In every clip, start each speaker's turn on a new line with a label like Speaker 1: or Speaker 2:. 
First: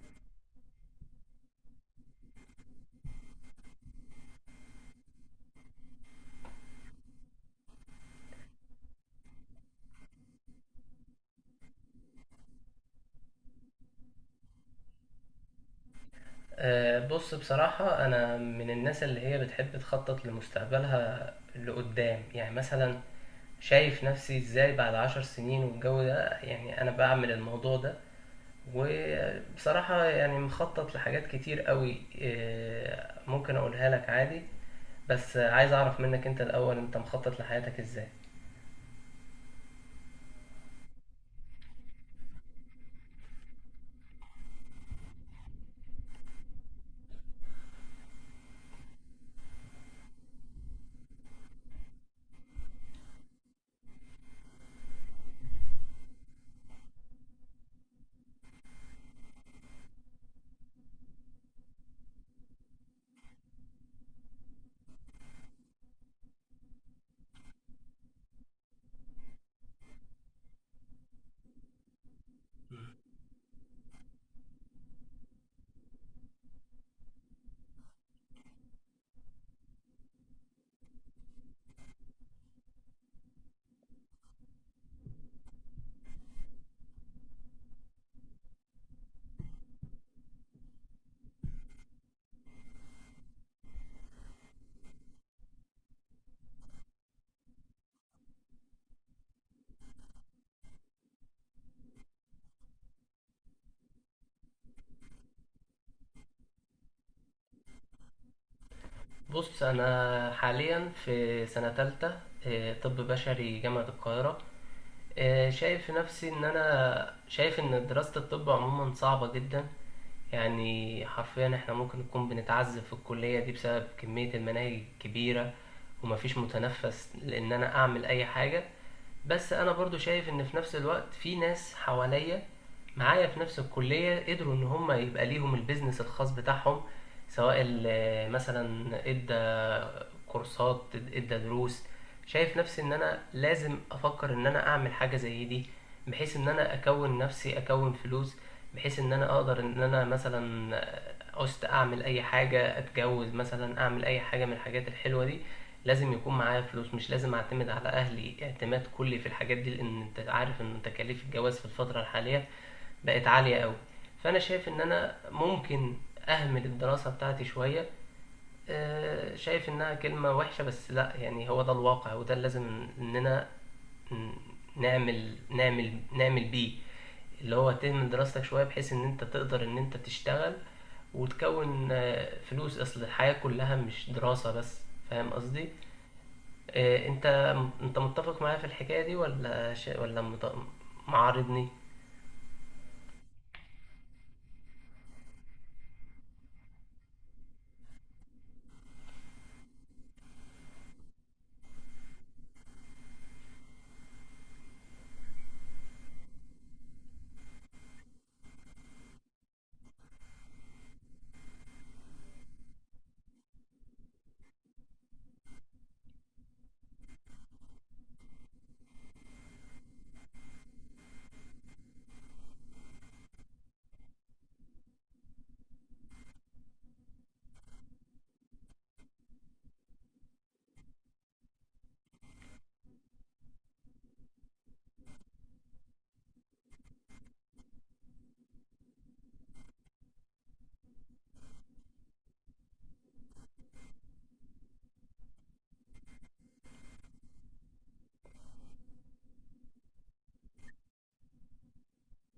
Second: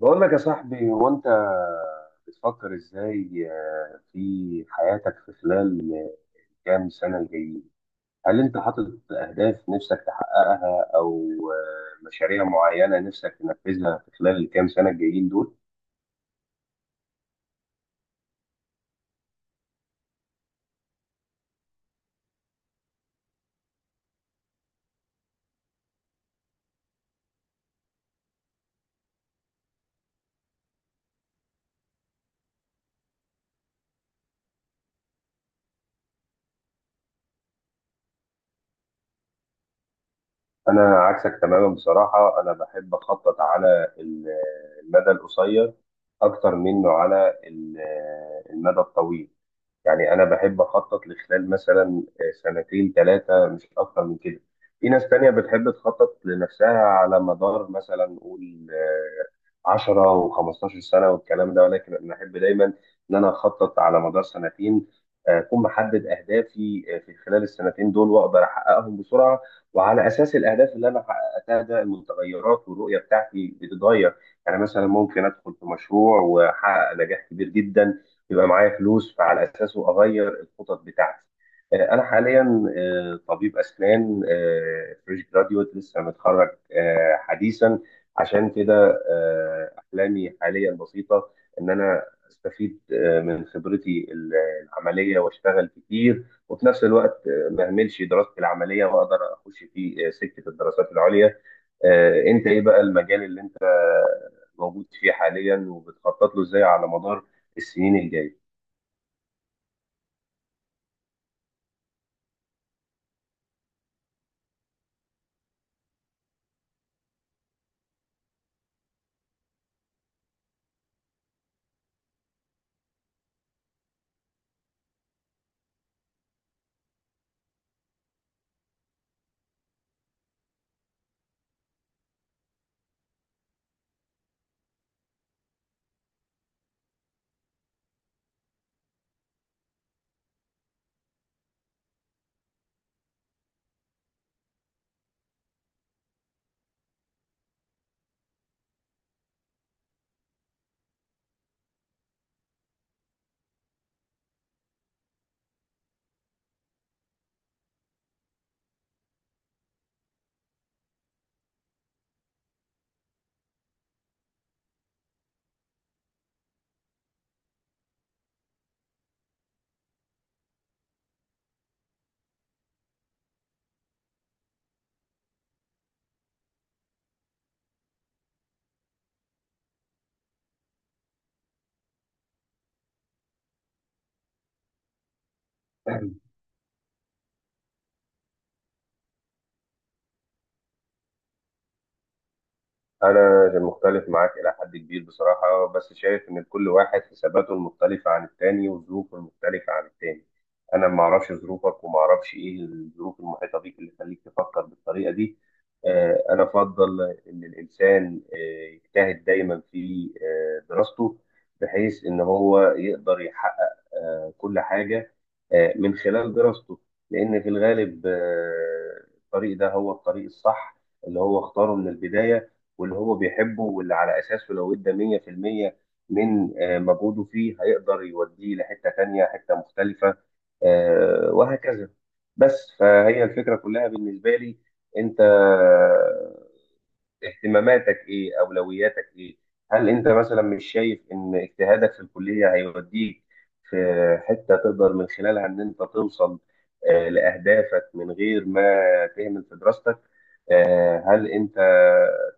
Speaker 1: بقول لك يا صاحبي، هو انت بتفكر ازاي في حياتك في خلال كام سنة الجايين؟ هل انت حاطط اهداف نفسك تحققها، او مشاريع معينة نفسك تنفذها في خلال الكام سنة الجايين دول؟
Speaker 2: بص، بصراحة أنا من الناس اللي هي بتحب تخطط لمستقبلها لقدام. يعني مثلا شايف نفسي إزاي بعد 10 سنين والجو ده، يعني أنا بعمل الموضوع ده. وبصراحة يعني مخطط لحاجات كتير قوي، ممكن أقولها لك عادي. بس عايز أعرف منك أنت الأول، أنت مخطط لحياتك إزاي؟
Speaker 1: انا عكسك تماما بصراحة. انا بحب اخطط على المدى القصير اكتر منه على المدى الطويل. يعني انا بحب اخطط لخلال مثلا سنتين ثلاثه، مش اكتر من كده. في ناس تانية بتحب تخطط لنفسها على مدار مثلا نقول 10 و15 سنه والكلام ده، ولكن انا احب دايما ان انا اخطط على مدار سنتين، اكون محدد اهدافي في خلال السنتين دول واقدر احققهم بسرعه. وعلى اساس الاهداف اللي انا حققتها ده، المتغيرات والرؤيه بتاعتي بتتغير. يعني مثلا ممكن ادخل في مشروع واحقق نجاح كبير جدا، يبقى معايا فلوس، فعلى اساسه اغير الخطط بتاعتي. انا حاليا طبيب اسنان، فريش جراديوت، لسه متخرج حديثا. عشان كده احلامي حاليا بسيطه، ان انا استفيد من خبرتي العمليه واشتغل كتير، وفي نفس الوقت ما اهملش دراستي العمليه واقدر اخش في سكه الدراسات العليا. انت ايه بقى المجال اللي انت موجود فيه حاليا وبتخطط له ازاي على مدار السنين الجايه؟
Speaker 2: بص أنا حاليا في سنة تالتة، طب بشري جامعة القاهرة. شايف في نفسي ان انا شايف ان دراسة الطب عموما صعبة جدا. يعني حرفيا احنا ممكن نكون بنتعذب في الكلية دي بسبب كمية المناهج الكبيرة ومفيش متنفس لان انا اعمل اي حاجة. بس انا برضو شايف ان في نفس الوقت في ناس حواليا معايا في نفس الكلية قدروا ان هم يبقى ليهم البيزنس الخاص بتاعهم، سواء مثلا ادى كورسات، ادى دروس. شايف نفسي ان انا لازم افكر ان انا اعمل حاجة زي دي، بحيث ان انا اكون نفسي، اكون فلوس، بحيث ان انا اقدر ان انا مثلا عوزت اعمل اي حاجة، اتجوز مثلا، اعمل اي حاجة من الحاجات الحلوة دي. لازم يكون معايا فلوس، مش لازم اعتمد على اهلي اعتماد كلي في الحاجات دي، لان انت عارف ان تكاليف الجواز في الفترة الحالية بقت عالية قوي. فانا شايف ان انا ممكن اهمل الدراسة بتاعتي شوية. شايف انها كلمة وحشة، بس لا، يعني هو ده الواقع وده اللي لازم اننا نعمل نعمل نعمل بيه. اللي هو تهمل دراستك شوية بحيث ان انت تقدر ان انت تشتغل وتكون فلوس، اصل الحياة كلها مش دراسة بس. فاهم قصدي؟ إيه، انت، انت متفق معايا في الحكايه دي ولا ولا معارضني؟
Speaker 1: انا مختلف معاك الى حد كبير بصراحه، بس شايف ان كل واحد حساباته المختلفه عن التاني وظروفه المختلفه عن التاني. انا ما اعرفش ظروفك وما اعرفش ايه الظروف المحيطه بيك اللي تخليك تفكر بالطريقه دي. انا افضل ان الانسان يجتهد دايما في دراسته، بحيث ان هو يقدر يحقق كل حاجه من خلال دراسته. لان في الغالب الطريق ده هو الطريق الصح اللي هو اختاره من البدايه، واللي هو بيحبه، واللي على أساسه لو ادى 100% من مجهوده فيه هيقدر يوديه لحتة تانية، حتة مختلفة، وهكذا. بس فهي الفكرة كلها بالنسبة لي. أنت اهتماماتك ايه، اولوياتك ايه؟ هل انت مثلا مش شايف ان اجتهادك في الكليه هيوديك في حته تقدر من خلالها ان انت توصل لاهدافك من غير ما تهمل في دراستك؟ هل انت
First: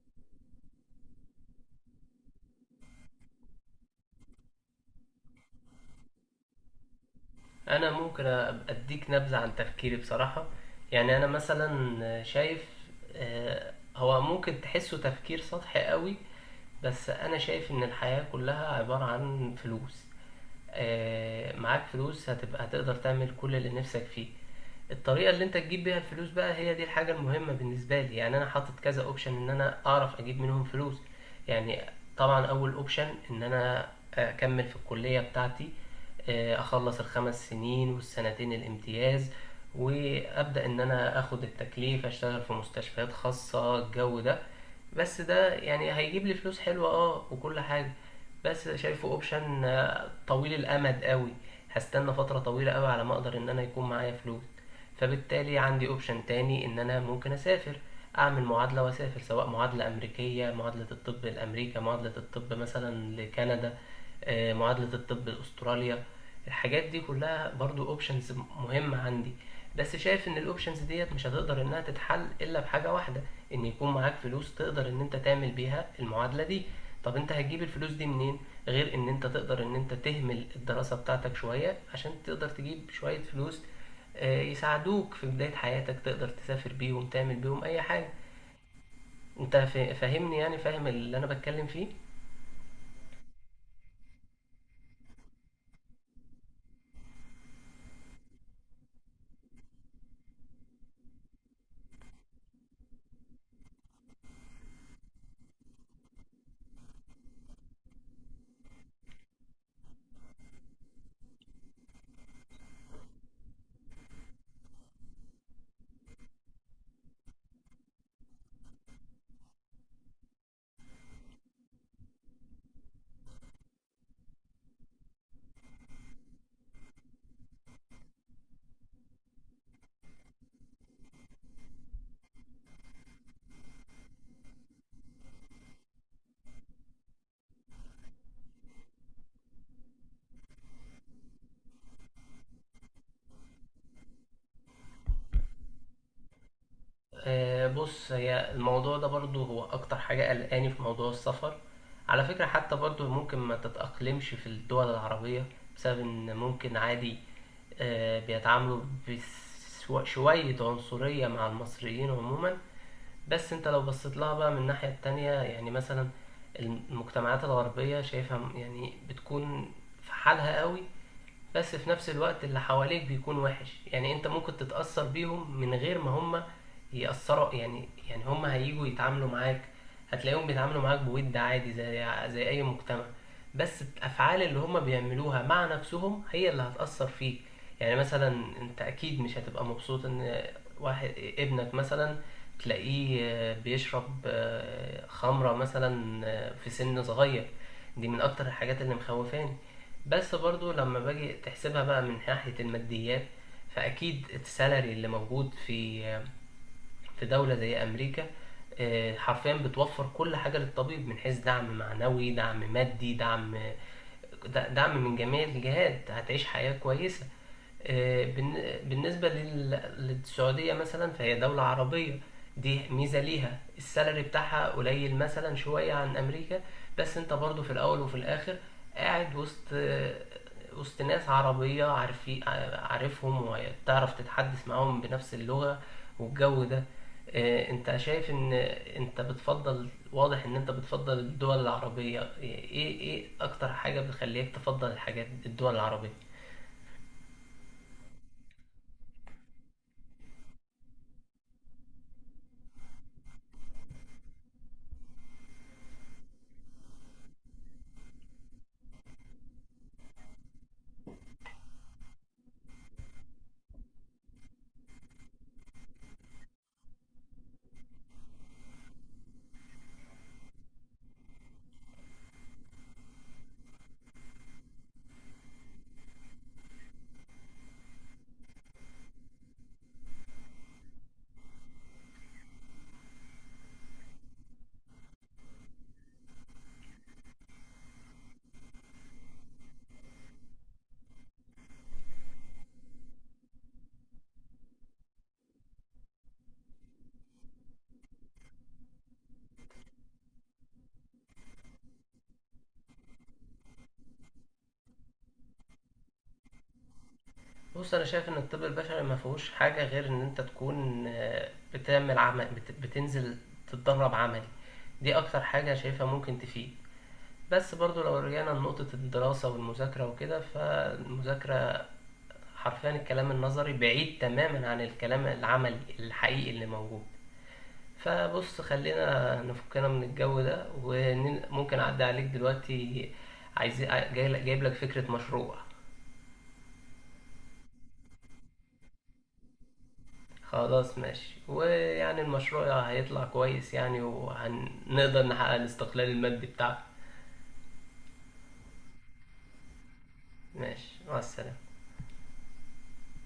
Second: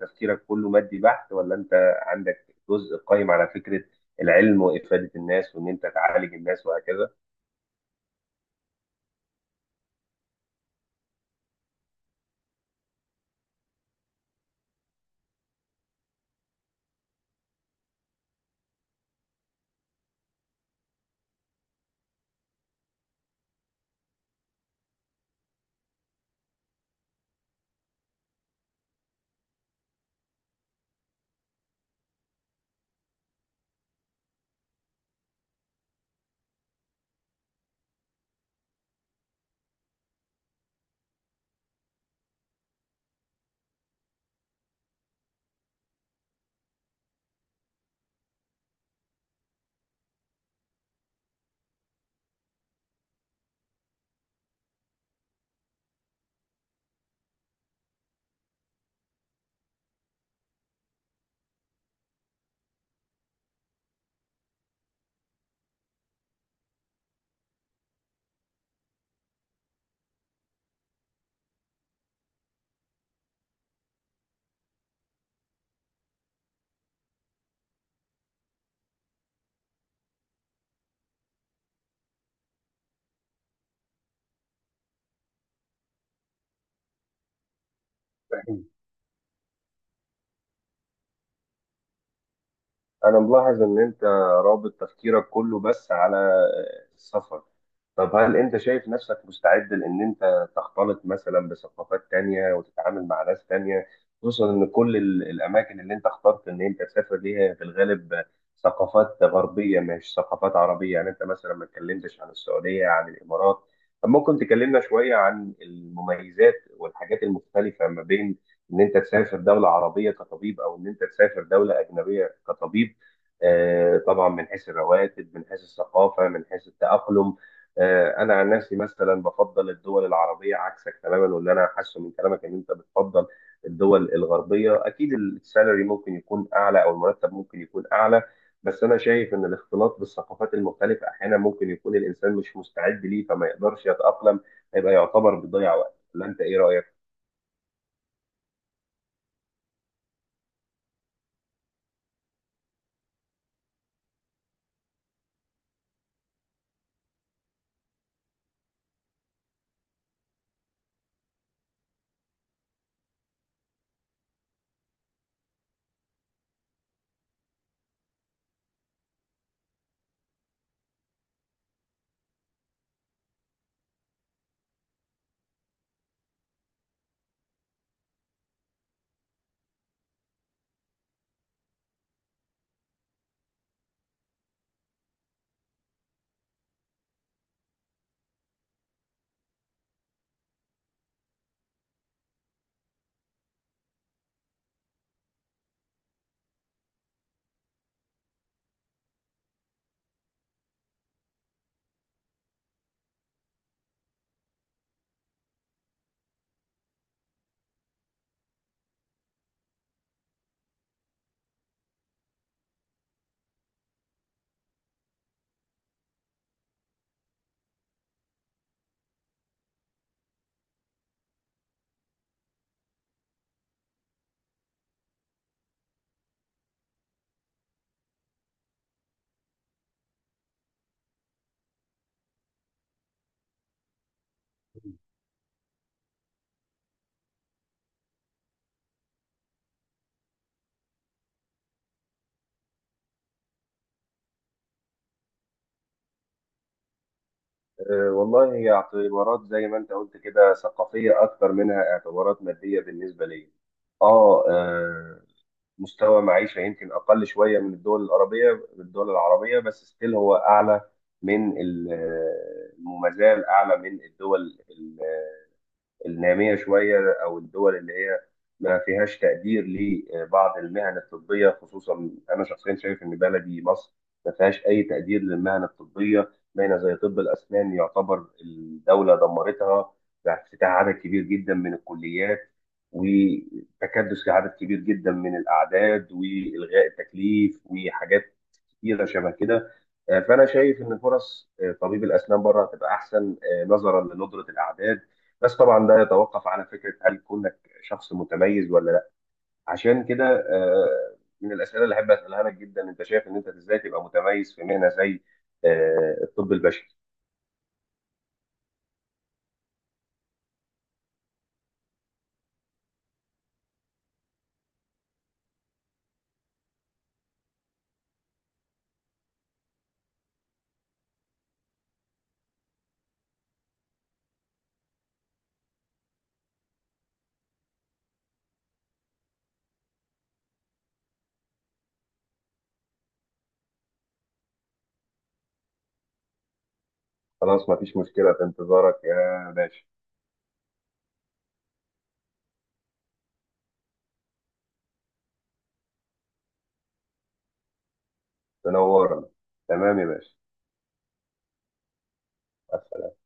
Speaker 1: تفكيرك كله مادي بحت، ولا انت عندك جزء قائم على فكره العلم وافاده الناس وان انت تعالج الناس وهكذا؟
Speaker 2: انا ممكن اديك نبذه عن تفكيري بصراحه. يعني انا مثلا شايف، هو ممكن تحسه تفكير سطحي قوي، بس انا شايف ان الحياه كلها عباره عن فلوس. معاك فلوس هتبقى هتقدر تعمل كل اللي نفسك فيه. الطريقه اللي انت تجيب بيها الفلوس بقى هي دي الحاجه المهمه بالنسبه لي. يعني انا حاطط كذا اوبشن ان انا اعرف اجيب منهم فلوس. يعني طبعا اول اوبشن ان انا اكمل في الكليه بتاعتي، اخلص 5 سنين والسنتين الامتياز، وابدا ان انا اخد التكليف، اشتغل في مستشفيات خاصه، الجو ده. بس ده يعني هيجيب لي فلوس حلوه اه وكل حاجه، بس شايفه اوبشن طويل الامد قوي، هستنى فتره طويله قوي على ما اقدر ان انا يكون معايا فلوس. فبالتالي عندي اوبشن تاني ان انا ممكن اسافر، اعمل معادلة واسافر، سواء معادلة امريكية، معادلة الطب لامريكا، معادلة الطب مثلا لكندا، معادلة الطب لاستراليا. الحاجات دي كلها برضو اوبشنز مهمة عندي. بس شايف ان الاوبشنز ديت مش هتقدر انها تتحل الا بحاجة واحدة، ان يكون معاك فلوس تقدر ان انت تعمل بيها المعادلة دي. طب انت هتجيب الفلوس دي منين غير ان انت تقدر ان انت تهمل الدراسة بتاعتك شوية عشان تقدر تجيب شوية فلوس، يساعدوك في بداية حياتك، تقدر تسافر بيهم، تعمل بيهم أي حاجة. أنت فاهمني، يعني فاهم اللي أنا بتكلم فيه؟
Speaker 1: انا ملاحظ ان انت رابط تفكيرك كله بس على السفر. طب هل انت شايف نفسك مستعد لان انت تختلط مثلا بثقافات تانية وتتعامل مع ناس تانية، خصوصا ان كل الاماكن اللي انت اخترت ان انت تسافر ليها في الغالب ثقافات غربية مش ثقافات عربية؟ يعني انت مثلا ما اتكلمتش عن السعودية، عن الامارات. طب ممكن تكلمنا شوية عن المميزات والحاجات المختلفة ما بين ان انت تسافر دولة عربية كطبيب او ان انت تسافر دولة اجنبية كطبيب؟ طبعا من حيث الرواتب، من حيث الثقافة، من حيث التأقلم. انا عن نفسي مثلا بفضل الدول العربيه عكسك تماما، واللي انا حاسه من كلامك ان انت بتفضل الدول الغربيه. اكيد السالري ممكن يكون اعلى، او المرتب ممكن يكون اعلى، بس انا شايف ان الاختلاط بالثقافات المختلفه احيانا ممكن يكون الانسان مش مستعد ليه فما يقدرش يتاقلم، هيبقى يعتبر بيضيع وقت. ولا انت ايه رايك؟
Speaker 2: بص، هي الموضوع ده برضو هو أكتر حاجة قلقاني في موضوع السفر. على فكرة، حتى برضو ممكن ما تتأقلمش في الدول العربية بسبب إن ممكن عادي بيتعاملوا بشوية عنصرية مع المصريين عموما. بس انت لو بصيت لها بقى من الناحية التانية، يعني مثلا المجتمعات الغربية شايفها يعني بتكون في حالها قوي. بس في نفس الوقت اللي حواليك بيكون وحش، يعني انت ممكن تتأثر بيهم من غير ما هم يأثروا. يعني هم هيجوا يتعاملوا معاك، هتلاقيهم بيتعاملوا معاك بود عادي، زي اي مجتمع. بس الافعال اللي هم بيعملوها مع نفسهم هي اللي هتأثر فيك. يعني مثلا انت اكيد مش هتبقى مبسوط ان واحد، ابنك مثلا، تلاقيه بيشرب خمرة مثلا في سن صغير. دي من اكتر الحاجات اللي مخوفاني. بس برضو لما باجي تحسبها بقى من ناحية الماديات، فأكيد السالري اللي موجود في دولة زي أمريكا، حرفيا بتوفر كل حاجة للطبيب من حيث دعم معنوي، دعم مادي، دعم، دعم من جميع الجهات. هتعيش حياة كويسة. بالنسبة للسعودية مثلا، فهي دولة عربية، دي ميزة ليها. السالري بتاعها قليل مثلا شوية عن أمريكا، بس أنت برضو في الأول وفي الآخر قاعد وسط وسط ناس عربية، عارفين، عارفهم وتعرف تتحدث معاهم بنفس اللغة، والجو ده. أنت شايف إن أنت بتفضل، واضح إن أنت بتفضل الدول العربية. إيه أكتر حاجة بتخليك تفضل الحاجات الدول العربية؟
Speaker 1: أه والله، هي اعتبارات زي ما انت قلت كده ثقافيه اكتر منها اعتبارات ماديه بالنسبه لي. اه آه، مستوى معيشة يمكن أقل شوية من الدول العربية. الدول العربية بس ستيل هو أعلى من وما زال أعلى من الدول النامية شوية، أو الدول اللي هي ما فيهاش تقدير لبعض المهن الطبية. خصوصا أنا شخصيا شايف إن بلدي مصر ما فيهاش أي تقدير للمهن الطبية، باينة زي طب الأسنان يعتبر الدولة دمرتها بافتتاح عدد كبير جدا من الكليات، وتكدس لعدد كبير جدا من الأعداد، وإلغاء التكليف، وحاجات كتيره شبه كده. فانا شايف ان فرص طبيب الاسنان بره هتبقى احسن نظرا لندره الاعداد. بس طبعا ده يتوقف على فكره، هل كونك شخص متميز ولا لا. عشان كده من الاسئله اللي احب اسالها لك جدا، انت شايف ان انت ازاي تبقى متميز في مهنه زي الطب البشري؟
Speaker 2: بص انا شايف ان الطب البشري ما فيهوش حاجه غير ان انت تكون بتعمل عمل، بتنزل تتدرب عملي. دي اكتر حاجه شايفها ممكن تفيد. بس برضو لو رجعنا لنقطه الدراسه والمذاكره وكده، فالمذاكره حرفيا الكلام النظري بعيد تماما عن الكلام العملي الحقيقي اللي موجود. فبص خلينا نفكنا من الجو ده، وممكن اعدي عليك دلوقتي. عايز جايب لك فكره مشروع.
Speaker 1: خلاص، مفيش مشكله، في انتظارك يا باشا.
Speaker 2: خلاص ماشي، ويعني المشروع هيطلع كويس يعني، وهنقدر نحقق الاستقلال المادي بتاعنا.
Speaker 1: تنورنا. تمام يا باشا.
Speaker 2: ماشي، مع السلامة.
Speaker 1: مع السلامة.